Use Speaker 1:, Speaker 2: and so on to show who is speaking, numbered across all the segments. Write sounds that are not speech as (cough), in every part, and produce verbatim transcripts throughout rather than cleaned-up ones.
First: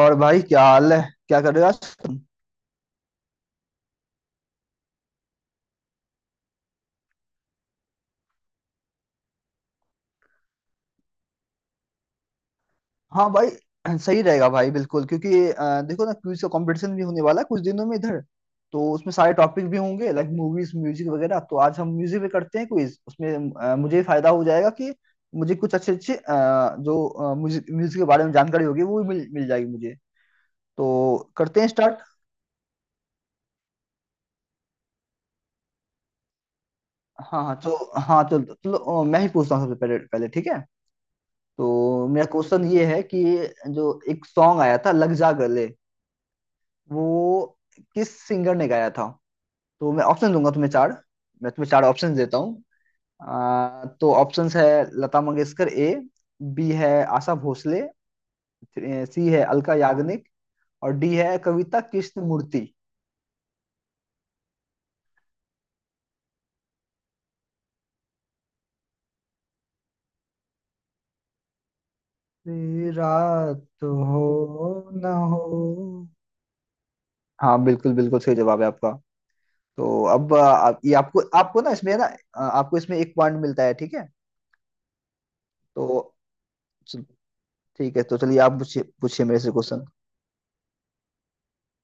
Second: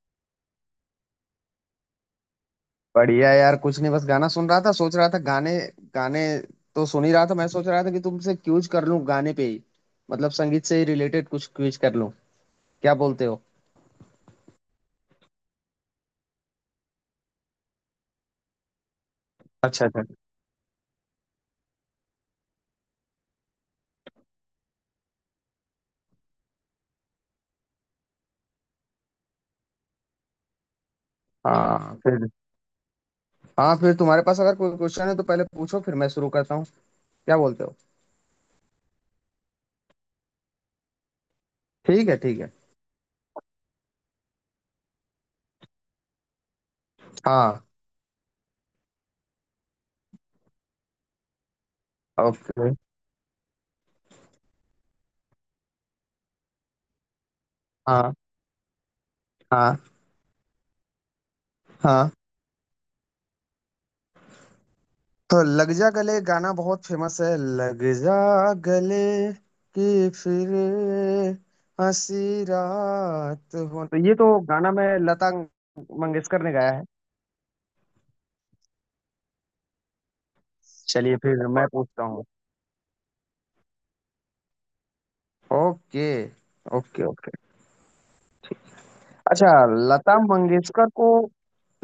Speaker 1: और भाई क्या हाल है। क्या कर रहे हो आज तुम?
Speaker 2: बढ़िया यार, कुछ नहीं, बस गाना सुन रहा था। सोच रहा था गाने गाने तो सुन ही रहा था, मैं सोच रहा था कि तुमसे क्यूज कर लूं गाने पे ही। मतलब संगीत से ही रिलेटेड कुछ क्यूज कर लूं। क्या बोलते
Speaker 1: हाँ
Speaker 2: हो?
Speaker 1: भाई, (clears throat) सही रहेगा भाई, बिल्कुल। क्योंकि अ, देखो ना, क्विज का कंपटीशन भी होने वाला है कुछ दिनों में इधर। तो उसमें सारे टॉपिक भी
Speaker 2: अच्छा, अच्छा।
Speaker 1: होंगे, लाइक मूवीज, म्यूजिक वगैरह। तो आज हम म्यूजिक पे करते हैं क्विज उसमें। अ, मुझे फायदा हो जाएगा कि मुझे कुछ अच्छे अच्छे अ, जो म्यूजिक म्यूजिक के बारे में जानकारी होगी वो भी मिल मिल जाएगी मुझे। तो करते हैं
Speaker 2: हाँ
Speaker 1: स्टार्ट।
Speaker 2: फिर, हाँ फिर तुम्हारे पास अगर कोई क्वेश्चन है तो पहले पूछो, फिर मैं शुरू करता हूँ। क्या
Speaker 1: हाँ हाँ
Speaker 2: बोलते हो?
Speaker 1: तो हाँ तो चलो, अ, मैं ही पूछता हूँ सबसे पहले। पहले ठीक है? तो
Speaker 2: ठीक है,
Speaker 1: मेरा
Speaker 2: ठीक है।
Speaker 1: क्वेश्चन ये है कि जो एक सॉन्ग आया था लग जा गले, वो
Speaker 2: हाँ।
Speaker 1: किस सिंगर ने गाया था? तो मैं ऑप्शन दूंगा तुम्हें चार। मैं तुम्हें चार ऑप्शन देता हूँ।
Speaker 2: ओके।
Speaker 1: आ, तो ऑप्शंस है लता मंगेशकर ए। बी है आशा भोसले।
Speaker 2: हाँ,
Speaker 1: सी है अलका
Speaker 2: हाँ।
Speaker 1: याग्निक। और डी है कविता
Speaker 2: हाँ
Speaker 1: कृष्णमूर्ति।
Speaker 2: तो लग जा गले गाना बहुत फेमस है। लग जा गले कि फिर हंसी रात
Speaker 1: रात
Speaker 2: हो, तो ये
Speaker 1: हो
Speaker 2: तो गाना मैं
Speaker 1: ना
Speaker 2: लता
Speaker 1: हो।
Speaker 2: मंगेशकर ने गाया है।
Speaker 1: हाँ, बिल्कुल बिल्कुल सही जवाब है आपका। तो अब आ, आप, ये
Speaker 2: चलिए
Speaker 1: आपको
Speaker 2: फिर
Speaker 1: आपको
Speaker 2: मैं
Speaker 1: ना इसमें
Speaker 2: पूछता
Speaker 1: ना
Speaker 2: हूँ।
Speaker 1: आ, आपको इसमें एक पॉइंट मिलता है, ठीक है? तो
Speaker 2: ओके, ओके,
Speaker 1: चल-
Speaker 2: ओके।
Speaker 1: ठीक है, तो चलिए आप पूछिए, पूछिए मेरे से
Speaker 2: अच्छा,
Speaker 1: क्वेश्चन।
Speaker 2: लता मंगेशकर को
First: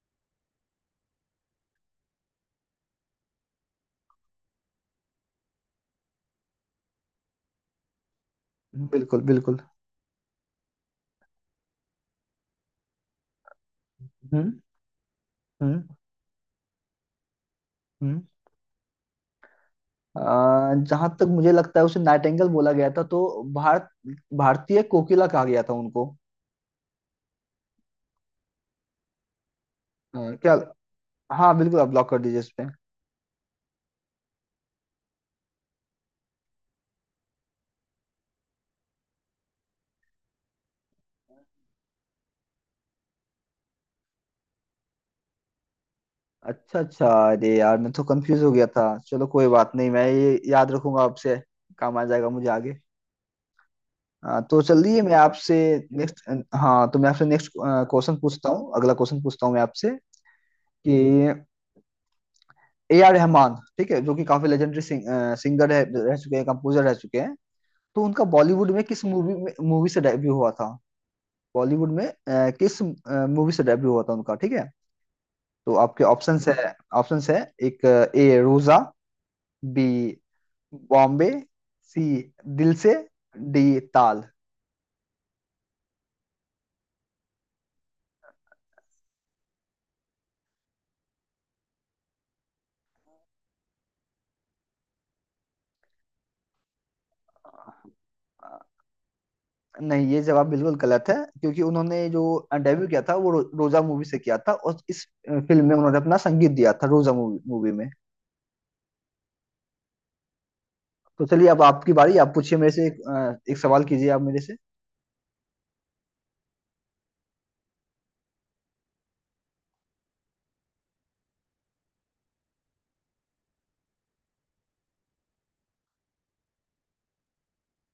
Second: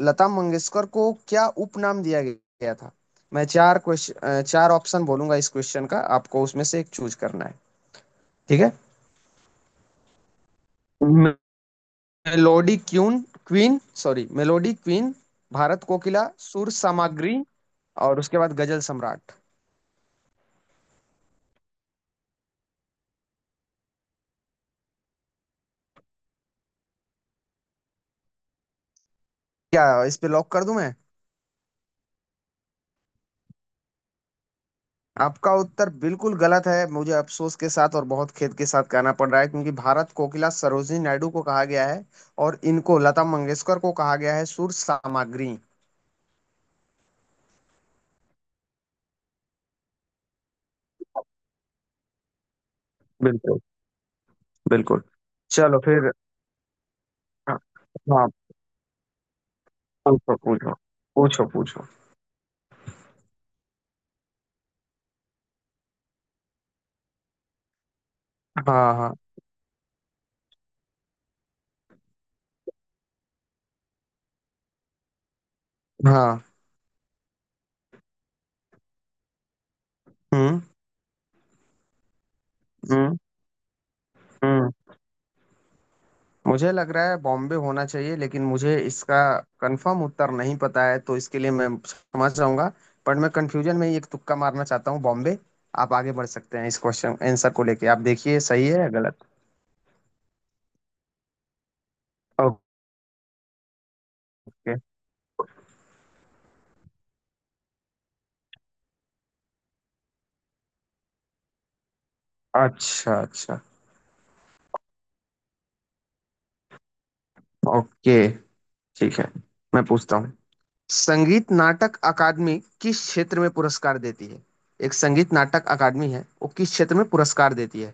Speaker 2: लता मंगेशकर को क्या उपनाम दिया गया था? मैं चार क्वेश्चन, चार ऑप्शन बोलूंगा इस क्वेश्चन का, आपको उसमें से एक चूज करना है, ठीक
Speaker 1: बिल्कुल बिल्कुल।
Speaker 2: है? Melody queen, queen sorry,
Speaker 1: hmm
Speaker 2: melody queen,
Speaker 1: hmm
Speaker 2: Bharat कोकिला, सुर सामग्री, और
Speaker 1: हम्म
Speaker 2: उसके बाद गजल सम्राट।
Speaker 1: जहां तक मुझे लगता है उसे नाइटेंगल बोला गया था। तो भारत भारतीय कोकिला कहा गया था उनको।
Speaker 2: क्या इस
Speaker 1: अ,
Speaker 2: पे लॉक
Speaker 1: क्या?
Speaker 2: कर दूं मैं?
Speaker 1: हाँ बिल्कुल, आप ब्लॉक कर दीजिए इस पे।
Speaker 2: आपका उत्तर बिल्कुल गलत है, मुझे अफसोस के साथ और बहुत खेद के साथ कहना पड़ रहा है, क्योंकि भारत कोकिला सरोजिनी नायडू को कहा गया है, और इनको, लता मंगेशकर को, कहा गया है सुर सामग्री।
Speaker 1: अच्छा अच्छा। अरे यार, मैं तो कंफ्यूज हो गया था। चलो कोई बात नहीं, मैं ये याद रखूंगा आपसे। काम आ जाएगा मुझे आगे।
Speaker 2: बिल्कुल,
Speaker 1: हाँ तो चलिए
Speaker 2: बिल्कुल।
Speaker 1: मैं आपसे
Speaker 2: चलो फिर।
Speaker 1: नेक्स्ट हाँ, तो मैं आपसे नेक्स्ट
Speaker 2: हाँ,
Speaker 1: क्वेश्चन
Speaker 2: हाँ,
Speaker 1: पूछता हूँ, अगला क्वेश्चन पूछता हूँ मैं आपसे
Speaker 2: पूछो पूछो।
Speaker 1: कि
Speaker 2: पूछो पूछो।
Speaker 1: ए आर रहमान, ठीक है, जो कि काफी लेजेंडरी सिंगर है, रह चुके हैं, कंपोजर रह चुके हैं। तो उनका बॉलीवुड में
Speaker 2: हाँ।
Speaker 1: किस
Speaker 2: हाँ।
Speaker 1: मूवी में मूवी से डेब्यू हुआ था? बॉलीवुड में अ, किस मूवी से डेब्यू हुआ था उनका, ठीक है? तो आपके
Speaker 2: हाँ।
Speaker 1: ऑप्शंस है ऑप्शंस है एक A Roja. B
Speaker 2: hmm.
Speaker 1: Bombay. C Dil Se.
Speaker 2: Hmm.
Speaker 1: D ताल।
Speaker 2: हम्म। मुझे लग रहा है बॉम्बे होना चाहिए, लेकिन मुझे इसका कंफर्म उत्तर नहीं पता है, तो इसके लिए मैं समझ जाऊंगा। पर मैं कंफ्यूजन में ही एक तुक्का मारना चाहता हूँ, बॉम्बे। आप आगे बढ़ सकते हैं इस क्वेश्चन आंसर को लेके, आप देखिए सही है या गलत।
Speaker 1: नहीं, ये जवाब बिल्कुल गलत है। क्योंकि उन्होंने जो
Speaker 2: ओके।
Speaker 1: डेब्यू किया था वो रो, रोजा मूवी से किया था। और इस फिल्म में उन्होंने अपना संगीत दिया था रोजा मूवी मूवी में। तो चलिए अब आपकी बारी, आप पूछिए मेरे से एक,
Speaker 2: अच्छा,
Speaker 1: अ, एक
Speaker 2: अच्छा।
Speaker 1: सवाल कीजिए आप मेरे से।
Speaker 2: ओके, ठीक है, मैं पूछता हूँ। संगीत नाटक अकादमी किस क्षेत्र में पुरस्कार देती है? एक संगीत नाटक अकादमी है, वो किस क्षेत्र में पुरस्कार देती है?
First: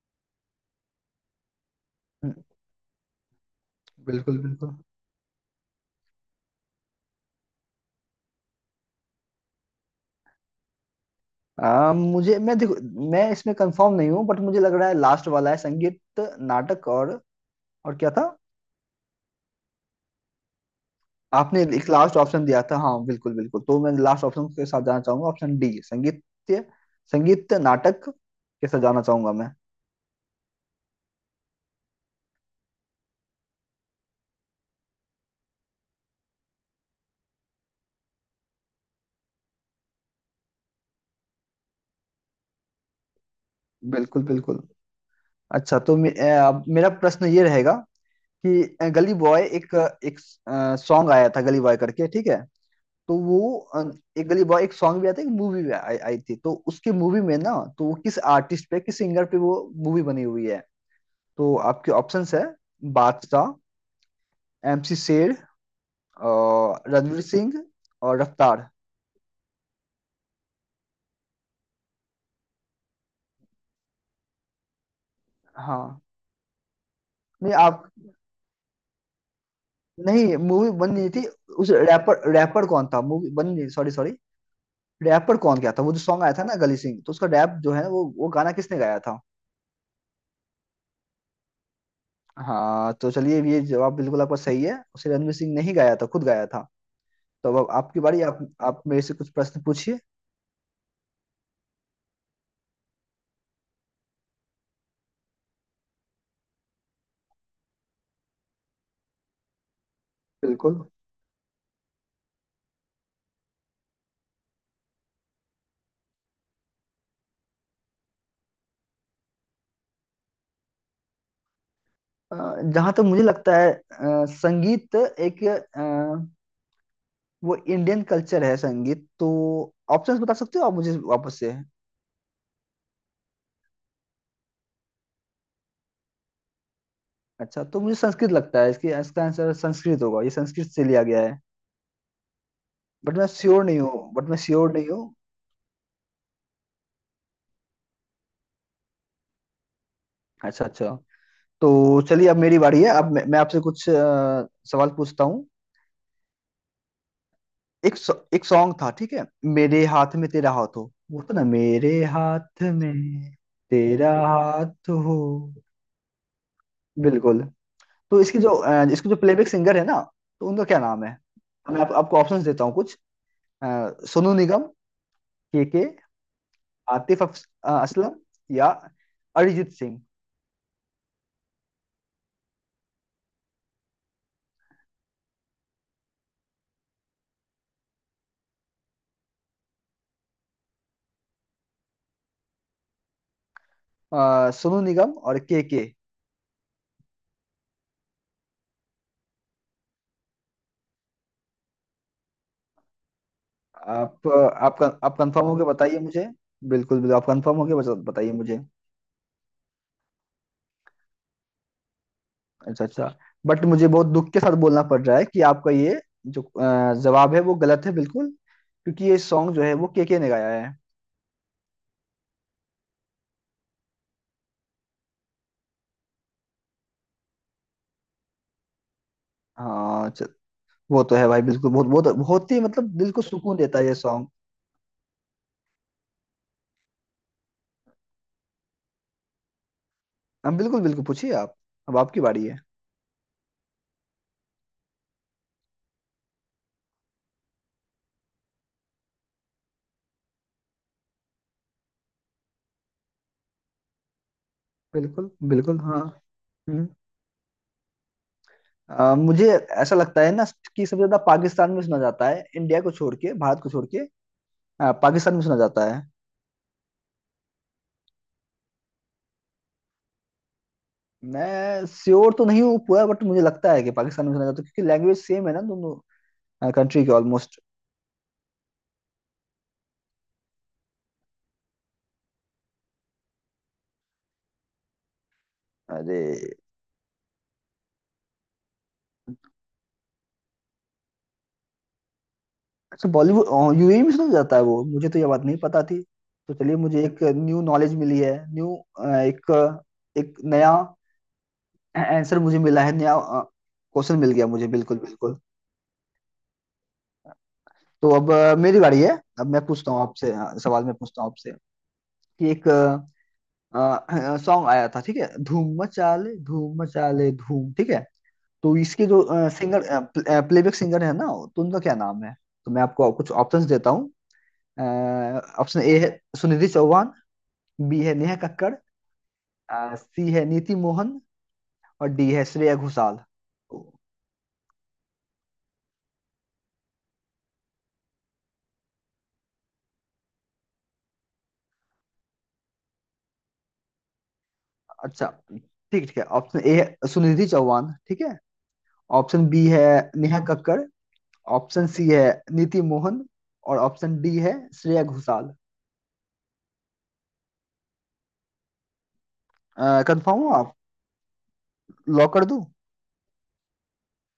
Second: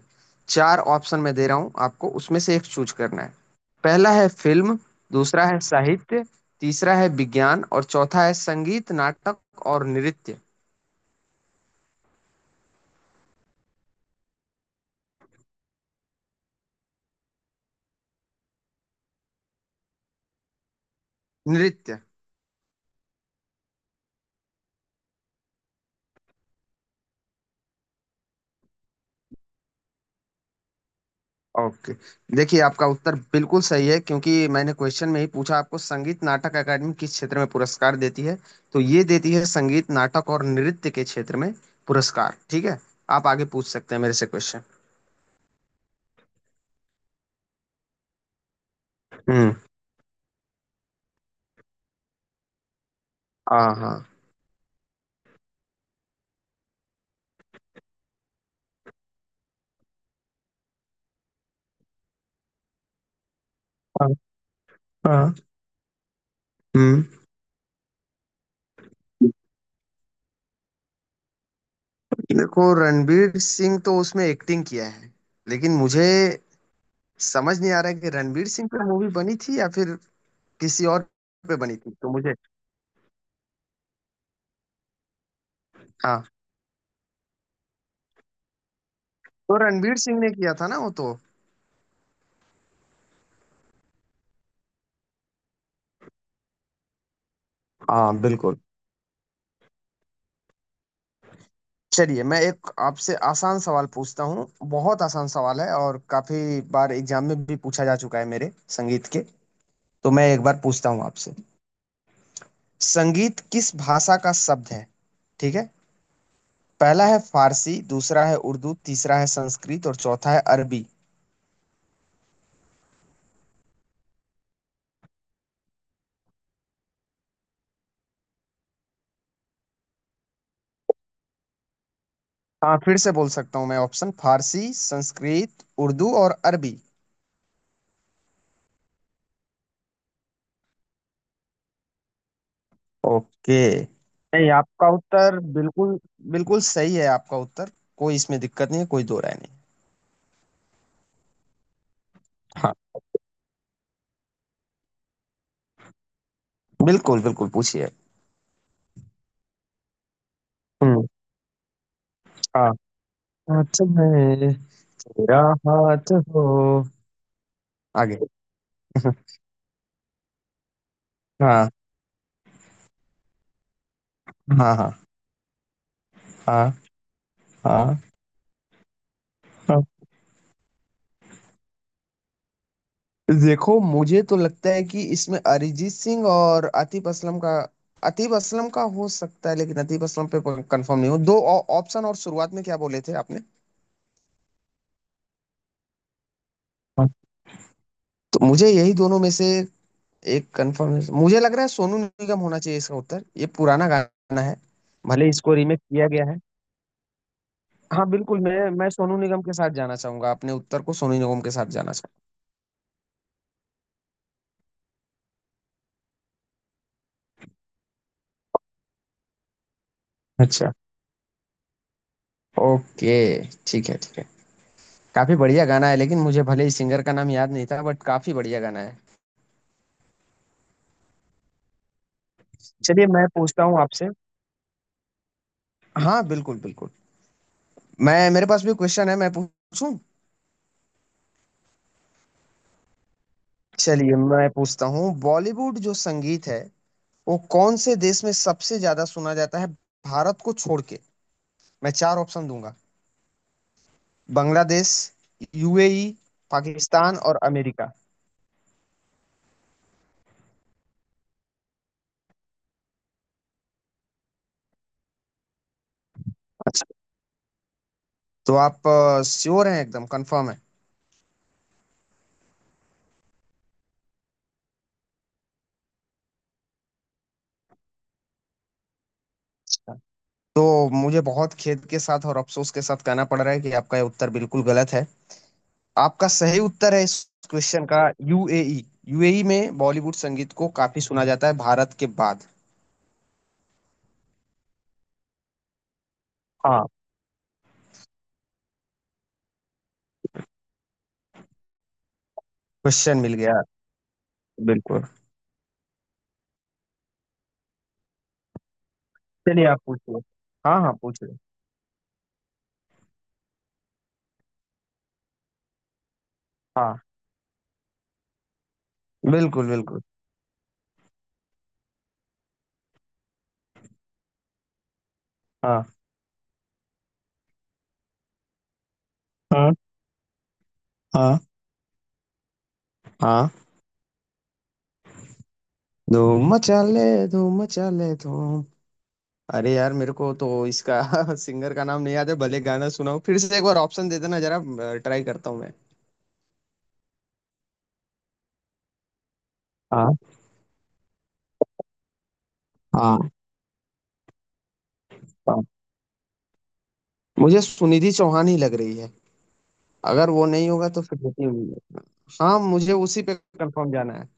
Speaker 2: चार ऑप्शन मैं दे रहा हूँ आपको,
Speaker 1: हम्म,
Speaker 2: उसमें से एक चूज करना है। पहला है
Speaker 1: बिल्कुल बिल्कुल।
Speaker 2: फिल्म, दूसरा है साहित्य, तीसरा है विज्ञान, और चौथा है संगीत नाटक और नृत्य।
Speaker 1: आ, मुझे मैं देखो, मैं इसमें कंफर्म नहीं हूँ बट मुझे लग रहा है लास्ट वाला है संगीत नाटक और। और क्या था? आपने एक
Speaker 2: नृत्य।
Speaker 1: लास्ट ऑप्शन दिया था। हाँ बिल्कुल बिल्कुल, तो मैं लास्ट ऑप्शन के साथ जाना चाहूंगा, ऑप्शन डी संगीत संगीत नाटक के साथ जाना चाहूंगा मैं।
Speaker 2: ओके। देखिए आपका उत्तर बिल्कुल सही है, क्योंकि मैंने क्वेश्चन में ही पूछा आपको, संगीत नाटक अकादमी किस क्षेत्र में पुरस्कार देती है। तो ये देती है संगीत नाटक और नृत्य के क्षेत्र में पुरस्कार, ठीक है? आप आगे पूछ सकते हैं मेरे
Speaker 1: बिल्कुल
Speaker 2: से
Speaker 1: बिल्कुल।
Speaker 2: क्वेश्चन।
Speaker 1: अच्छा, तो मे, अ, अब मेरा प्रश्न ये रहेगा कि अ, गली बॉय
Speaker 2: हम्म।
Speaker 1: एक एक सॉन्ग आया था गली बॉय करके, ठीक है? तो वो
Speaker 2: हाँ,
Speaker 1: अ,
Speaker 2: हाँ।
Speaker 1: एक गली बॉय एक सॉन्ग भी आया था, एक मूवी भी आई आई थी। तो उसकी मूवी में ना, तो वो किस आर्टिस्ट पे, किस सिंगर पे वो मूवी बनी हुई है? तो आपके ऑप्शंस है बादशाह,
Speaker 2: हाँ,
Speaker 1: एमसी
Speaker 2: हाँ,
Speaker 1: शेर, और
Speaker 2: हम्म।
Speaker 1: रणवीर सिंह, और रफ्तार।
Speaker 2: देखो रणवीर सिंह तो उसमें एक्टिंग किया है, लेकिन
Speaker 1: हाँ,
Speaker 2: मुझे
Speaker 1: नहीं
Speaker 2: समझ नहीं आ
Speaker 1: आप
Speaker 2: रहा है कि रणवीर सिंह पे मूवी बनी थी या फिर
Speaker 1: नहीं, मूवी
Speaker 2: किसी
Speaker 1: बन
Speaker 2: और
Speaker 1: नहीं थी।
Speaker 2: पे
Speaker 1: उस
Speaker 2: बनी थी, तो
Speaker 1: रैपर
Speaker 2: मुझे...
Speaker 1: रैपर कौन था, मूवी बन नहीं, सॉरी सॉरी, रैपर कौन क्या था वो जो सॉन्ग
Speaker 2: हाँ
Speaker 1: आया था ना गली सिंह, तो उसका रैप जो है वो, वो गाना किसने गाया था?
Speaker 2: तो रणवीर सिंह ने किया था ना वो तो।
Speaker 1: हाँ तो चलिए, ये जवाब बिल्कुल आपका सही है, उसे रणवीर सिंह ने ही गाया था, खुद गाया था। तो अब आपकी
Speaker 2: हाँ
Speaker 1: बारी, आप
Speaker 2: बिल्कुल।
Speaker 1: आप मेरे से कुछ प्रश्न पूछिए।
Speaker 2: चलिए मैं एक आपसे आसान सवाल पूछता हूँ, बहुत आसान सवाल है, और काफी बार एग्जाम में भी पूछा जा चुका है मेरे संगीत के। तो मैं एक बार
Speaker 1: बिल्कुल।
Speaker 2: पूछता हूँ आपसे, संगीत किस भाषा का शब्द है, ठीक है? पहला है फारसी, दूसरा है उर्दू, तीसरा है संस्कृत, और चौथा है अरबी।
Speaker 1: जहां तक मुझे लगता है अ, संगीत एक अ, वो इंडियन कल्चर है संगीत। तो ऑप्शंस बता सकते हो आप मुझे वापस से?
Speaker 2: हाँ, फिर से बोल सकता हूँ मैं ऑप्शन, फारसी, संस्कृत, उर्दू और अरबी।
Speaker 1: अच्छा, तो मुझे संस्कृत लगता है, इसकी इसका आंसर संस्कृत होगा, ये संस्कृत से लिया गया है। बट मैं
Speaker 2: ओके।
Speaker 1: श्योर नहीं हूँ, बट मैं
Speaker 2: नहीं,
Speaker 1: श्योर नहीं
Speaker 2: आपका
Speaker 1: हूँ
Speaker 2: उत्तर बिल्कुल बिल्कुल सही है, आपका उत्तर। कोई इसमें दिक्कत नहीं है, कोई दो राय नहीं।
Speaker 1: अच्छा अच्छा। तो चलिए अब मेरी
Speaker 2: हाँ,
Speaker 1: बारी है, अब मैं मैं आपसे कुछ अ, सवाल पूछता हूँ।
Speaker 2: बिल्कुल बिल्कुल पूछिए।
Speaker 1: एक सॉ- एक सॉन्ग था, ठीक है, मेरे हाथ में तेरा हाथ हो।
Speaker 2: हम्म।
Speaker 1: वो था ना, मेरे हाथ
Speaker 2: हाँ।
Speaker 1: में
Speaker 2: हाथ
Speaker 1: तेरा
Speaker 2: में
Speaker 1: हाथ हो।
Speaker 2: तेरा हाथ हो।
Speaker 1: बिल्कुल।
Speaker 2: आगे।
Speaker 1: तो इसकी जो अ,
Speaker 2: (laughs)
Speaker 1: इसकी
Speaker 2: हाँ।
Speaker 1: जो प्लेबैक सिंगर है ना, तो उनका क्या नाम है? मैं आप, आपको ऑप्शंस देता हूँ कुछ। अ, सोनू निगम,
Speaker 2: हाँ। हाँ।
Speaker 1: के के
Speaker 2: हाँ।
Speaker 1: आतिफ अफ- अ,
Speaker 2: हाँ।
Speaker 1: असलम, या अरिजीत
Speaker 2: हाँ।
Speaker 1: सिंह।
Speaker 2: देखो मुझे तो लगता है कि इसमें अरिजीत सिंह और आतिफ असलम का, आतिफ असलम का हो सकता है, लेकिन आतिफ असलम पे कंफर्म नहीं हूँ। दो ऑ- ऑप्शन और शुरुआत में क्या बोले थे आपने?
Speaker 1: अ, सोनू निगम और के के।
Speaker 2: हाँ। तो मुझे यही दोनों में से एक कंफर्म मुझे लग रहा है सोनू निगम होना चाहिए इसका उत्तर, ये पुराना
Speaker 1: आप
Speaker 2: गाना है,
Speaker 1: आप आप
Speaker 2: भले
Speaker 1: कंफर्म
Speaker 2: इसको
Speaker 1: होके
Speaker 2: रीमेक
Speaker 1: बताइए
Speaker 2: किया गया
Speaker 1: मुझे।
Speaker 2: है।
Speaker 1: बिल्कुल बिल्कुल, आप कंफर्म होके बता-
Speaker 2: हाँ
Speaker 1: बताइए
Speaker 2: बिल्कुल,
Speaker 1: मुझे।
Speaker 2: मैं मैं सोनू निगम के साथ जाना चाहूंगा, अपने उत्तर को सोनू निगम के साथ जाना चाहूंगा।
Speaker 1: अच्छा अच्छा। बट मुझे बहुत दुख के साथ बोलना पड़ रहा है कि आपका ये जो अ, जवाब है वो गलत है बिल्कुल। क्योंकि ये सॉन्ग जो है वो केके ने गाया
Speaker 2: अच्छा।
Speaker 1: है।
Speaker 2: ओके, ठीक है, ठीक है। काफी बढ़िया गाना है, लेकिन मुझे भले ही सिंगर का नाम याद नहीं था, बट काफी बढ़िया गाना है।
Speaker 1: हाँ च- वो तो है भाई, बिल्कुल। बहुत बहुत बहुत ही मतलब
Speaker 2: चलिए
Speaker 1: दिल को
Speaker 2: मैं
Speaker 1: सुकून
Speaker 2: पूछता
Speaker 1: देता
Speaker 2: हूँ
Speaker 1: है ये
Speaker 2: आपसे।
Speaker 1: सॉन्ग।
Speaker 2: हाँ, बिल्कुल बिल्कुल, मैं, मेरे पास भी क्वेश्चन है, मैं पूछूं।
Speaker 1: हाँ बिल्कुल बिल्कुल, पूछिए आप, अब आपकी बारी है।
Speaker 2: चलिए मैं पूछता हूँ, बॉलीवुड जो संगीत है, वो कौन से देश में सबसे ज्यादा सुना जाता है, भारत को छोड़ के? मैं चार ऑप्शन दूंगा, बांग्लादेश,
Speaker 1: बिल्कुल बिल्कुल। हाँ।
Speaker 2: यूएई,
Speaker 1: हम्म,
Speaker 2: पाकिस्तान और अमेरिका।
Speaker 1: अ, मुझे ऐसा लगता है ना कि सबसे ज्यादा पाकिस्तान में सुना जाता है, इंडिया को छोड़ के, भारत को छोड़ के। अ, पाकिस्तान में सुना जाता है।
Speaker 2: तो आप श्योर हैं, एकदम कंफर्म है?
Speaker 1: मैं श्योर तो नहीं हूँ पूरा, बट मुझे लगता है कि पाकिस्तान में सुना जाता है क्योंकि लैंग्वेज सेम है ना दोनों कंट्री के ऑलमोस्ट।
Speaker 2: हाँ। तो मुझे बहुत खेद के साथ और अफसोस के साथ कहना पड़ रहा है कि आपका ये उत्तर बिल्कुल गलत है।
Speaker 1: अरे,
Speaker 2: आपका सही उत्तर है इस क्वेश्चन का, यूएई। यूएई में बॉलीवुड संगीत को काफी सुना जाता है भारत के बाद।
Speaker 1: अच्छा, बॉलीवुड यूएई में सुना जाता है, वो मुझे तो ये बात नहीं पता थी। तो चलिए
Speaker 2: हाँ।
Speaker 1: मुझे एक न्यू नॉलेज मिली है, न्यू एक एक नया आंसर मुझे मिला है, नया
Speaker 2: क्वेश्चन मिल गया।
Speaker 1: क्वेश्चन मिल गया मुझे, बिल्कुल
Speaker 2: बिल्कुल।
Speaker 1: बिल्कुल। तो अब अ, मेरी बारी है, अब मैं
Speaker 2: चलिए आप
Speaker 1: पूछता हूँ
Speaker 2: पूछिए।
Speaker 1: आपसे अ,
Speaker 2: हाँ
Speaker 1: सवाल, मैं
Speaker 2: हाँ, पूछ
Speaker 1: पूछता हूँ
Speaker 2: रहे।
Speaker 1: आपसे कि एक सॉन्ग आया था, ठीक है, धूम मचा ले, धूम
Speaker 2: हाँ,
Speaker 1: मचा ले धूम, ठीक है? तो इसके जो
Speaker 2: बिल्कुल
Speaker 1: सिंगर
Speaker 2: बिल्कुल।
Speaker 1: प्लेबैक सिंगर है ना, तो उनका क्या नाम है? तो मैं आपको कुछ ऑप्शंस देता हूँ। ऑप्शन
Speaker 2: हाँ।
Speaker 1: ए है सुनिधि चौहान। बी है नेहा कक्कड़।
Speaker 2: हाँ।
Speaker 1: सी है नीति मोहन।
Speaker 2: हाँ।
Speaker 1: और डी है श्रेया घोषाल।
Speaker 2: हाँ।
Speaker 1: ओ,
Speaker 2: धूम मचा ले, धूम मचा ले, धूम। अरे यार मेरे को तो इसका (laughs) सिंगर का नाम नहीं याद है, भले गाना सुनाओ फिर से एक बार, ऑप्शन दे देना जरा, ट्राई
Speaker 1: अच्छा,
Speaker 2: करता हूँ
Speaker 1: ठीक
Speaker 2: मैं।
Speaker 1: ठीक है, ऑप्शन ए है सुनिधि चौहान, ठीक है। ऑप्शन बी है
Speaker 2: हाँ।
Speaker 1: नेहा कक्कड़। ऑप्शन सी है नीति मोहन।
Speaker 2: हाँ।
Speaker 1: और ऑप्शन डी है श्रेया घोषाल।
Speaker 2: हाँ। मुझे सुनिधि चौहान ही लग रही है। अगर
Speaker 1: कंफर्म
Speaker 2: वो
Speaker 1: हो
Speaker 2: नहीं
Speaker 1: आप?
Speaker 2: होगा तो फिर नितिन...
Speaker 1: लॉक कर
Speaker 2: हाँ,
Speaker 1: दूं?
Speaker 2: मुझे उसी पे कंफर्म जाना है।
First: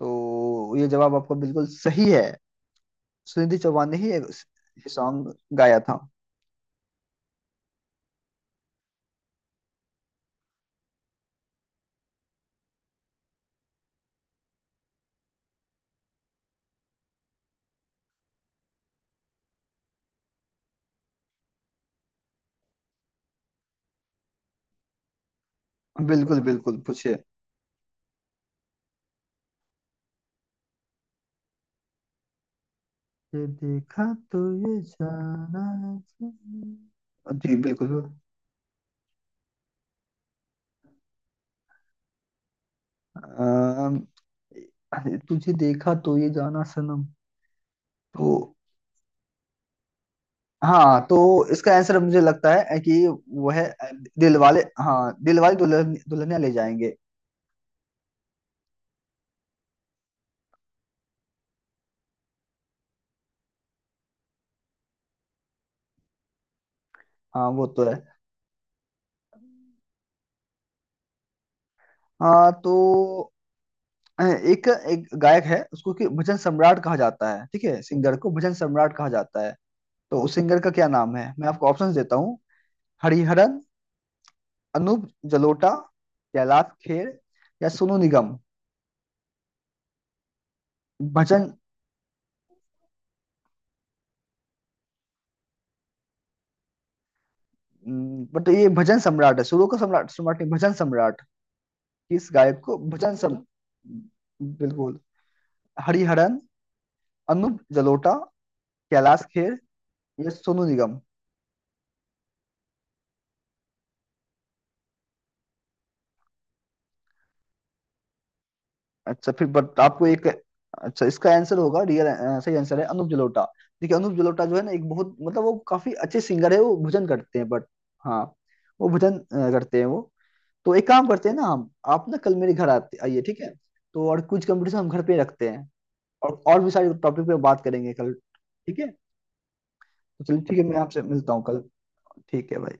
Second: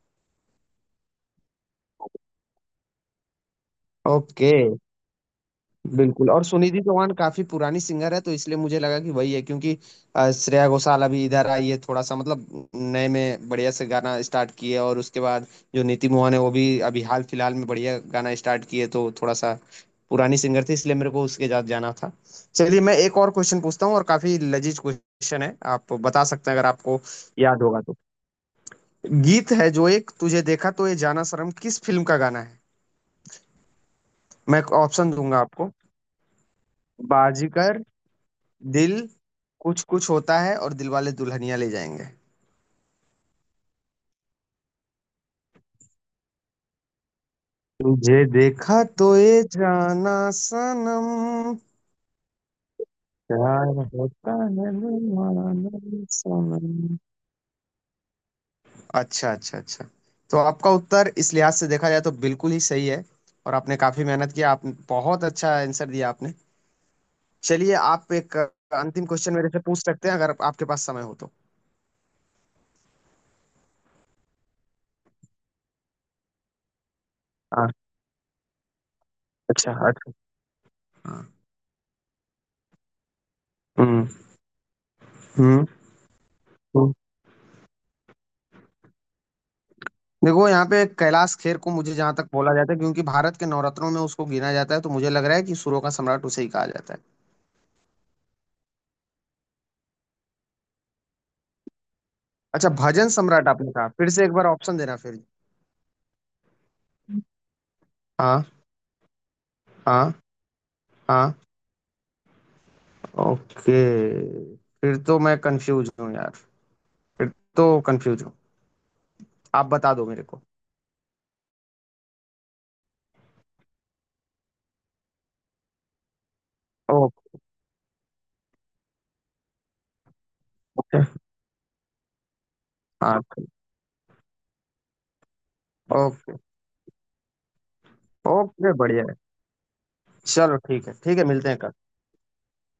Speaker 1: तो ये जवाब आपका बिल्कुल सही है, सुनिधि चौहान ने ही
Speaker 2: ओके।
Speaker 1: ये सॉन्ग गाया था।
Speaker 2: बिल्कुल, और सुनिधि चौहान काफी पुरानी सिंगर है, तो इसलिए मुझे लगा कि वही है, क्योंकि अ, श्रेया घोषाल अभी इधर आई है, थोड़ा सा मतलब नए में बढ़िया से गाना स्टार्ट किए, और उसके बाद जो नीति मोहन है वो भी अभी हाल फिलहाल में बढ़िया गाना स्टार्ट किए, तो थोड़ा सा पुरानी सिंगर थी, इसलिए मेरे को उसके साथ जाना था। चलिए मैं एक और क्वेश्चन पूछता हूँ, और काफी लजीज क्वेश्चन है, आप बता
Speaker 1: बिल्कुल
Speaker 2: सकते हैं अगर
Speaker 1: बिल्कुल,
Speaker 2: आपको
Speaker 1: पूछिए।
Speaker 2: याद होगा तो। गीत है जो, एक तुझे देखा तो ये जाना शर्म, किस फिल्म का गाना है?
Speaker 1: ये देखा तो
Speaker 2: मैं
Speaker 1: ये
Speaker 2: ऑप्शन दूंगा
Speaker 1: जाना
Speaker 2: आपको,
Speaker 1: चाहिए जी,
Speaker 2: बाजीगर,
Speaker 1: बिल्कुल।
Speaker 2: दिल, कुछ कुछ होता है, और दिल वाले दुल्हनिया ले जाएंगे।
Speaker 1: अम, तुझे देखा तो ये जाना सनम।
Speaker 2: तुझे
Speaker 1: तो
Speaker 2: देखा तो ये जाना
Speaker 1: हाँ,
Speaker 2: सनम,
Speaker 1: तो इसका आंसर मुझे लगता है कि वो है
Speaker 2: प्यार होता
Speaker 1: दिल वाले,
Speaker 2: है
Speaker 1: हाँ, दिल
Speaker 2: दीवाना,
Speaker 1: वाले दुल्हन दुल्हनिया ले जाएंगे।
Speaker 2: सनम। अच्छा, अच्छा, अच्छा। तो आपका उत्तर इस लिहाज से देखा जाए तो बिल्कुल ही सही है, और आपने काफी मेहनत किया, आप बहुत अच्छा आंसर दिया आपने।
Speaker 1: हाँ वो
Speaker 2: चलिए
Speaker 1: तो है।
Speaker 2: आप एक अंतिम क्वेश्चन मेरे से पूछ सकते हैं, अगर आपके पास समय हो तो।
Speaker 1: हाँ तो एक एक गायक है उसको कि भजन सम्राट कहा जाता है, ठीक
Speaker 2: हाँ।
Speaker 1: है, सिंगर को भजन सम्राट कहा जाता है।
Speaker 2: अच्छा, अच्छा।
Speaker 1: तो उस सिंगर का क्या नाम
Speaker 2: हाँ।
Speaker 1: है? मैं आपको ऑप्शंस देता हूँ। हरिहरन,
Speaker 2: हम्म।
Speaker 1: अनूप
Speaker 2: हम्म।
Speaker 1: जलोटा, कैलाश खेर, या सोनू निगम।
Speaker 2: देखो यहाँ पे कैलाश
Speaker 1: भजन
Speaker 2: खेर को, मुझे जहां तक बोला जाता है, क्योंकि भारत के नवरत्नों में उसको गिना जाता है, तो मुझे लग रहा है कि सुरों का सम्राट उसे ही कहा जाता है।
Speaker 1: बट ये भजन सम्राट है, सुरों का सम्राट, सम्राट नहीं, भजन सम्राट। किस गायक
Speaker 2: अच्छा,
Speaker 1: को
Speaker 2: भजन
Speaker 1: भजन सम?
Speaker 2: सम्राट आपने कहा, फिर से एक बार ऑप्शन
Speaker 1: बिल्कुल।
Speaker 2: देना फिर।
Speaker 1: हरिहरन, अनूप जलोटा,
Speaker 2: हाँ।
Speaker 1: कैलाश खेर,
Speaker 2: हाँ।
Speaker 1: या सोनू निगम।
Speaker 2: हाँ। ओके। फिर तो मैं कंफ्यूज हूँ यार, फिर तो कंफ्यूज हूँ,
Speaker 1: अच्छा, फिर
Speaker 2: आप
Speaker 1: बट
Speaker 2: बता
Speaker 1: आपको
Speaker 2: दो मेरे
Speaker 1: एक
Speaker 2: को।
Speaker 1: अच्छा इसका आंसर होगा, रियल सही आंसर है अनूप जलोटा। देखिए अनूप जलोटा जो है ना, एक बहुत मतलब, वो काफी अच्छे सिंगर है, वो भजन करते
Speaker 2: ओके।
Speaker 1: हैं बट, हाँ, वो भजन अ, करते हैं वो। तो एक
Speaker 2: ओके,
Speaker 1: काम करते हैं ना, हम आप ना कल मेरे घर आते
Speaker 2: हाँ
Speaker 1: आइए, ठीक
Speaker 2: ठीक।
Speaker 1: है? तो और कुछ कंपटीशन हम घर पे रखते हैं।
Speaker 2: ओके।
Speaker 1: और और भी सारे टॉपिक पे बात करेंगे कल,
Speaker 2: ओके,
Speaker 1: ठीक है?
Speaker 2: बढ़िया है।
Speaker 1: तो चलिए
Speaker 2: चलो
Speaker 1: ठीक है, मैं
Speaker 2: ठीक है,
Speaker 1: आपसे
Speaker 2: ठीक है,
Speaker 1: मिलता हूँ
Speaker 2: मिलते हैं
Speaker 1: कल।
Speaker 2: कल।
Speaker 1: ठीक है भाई।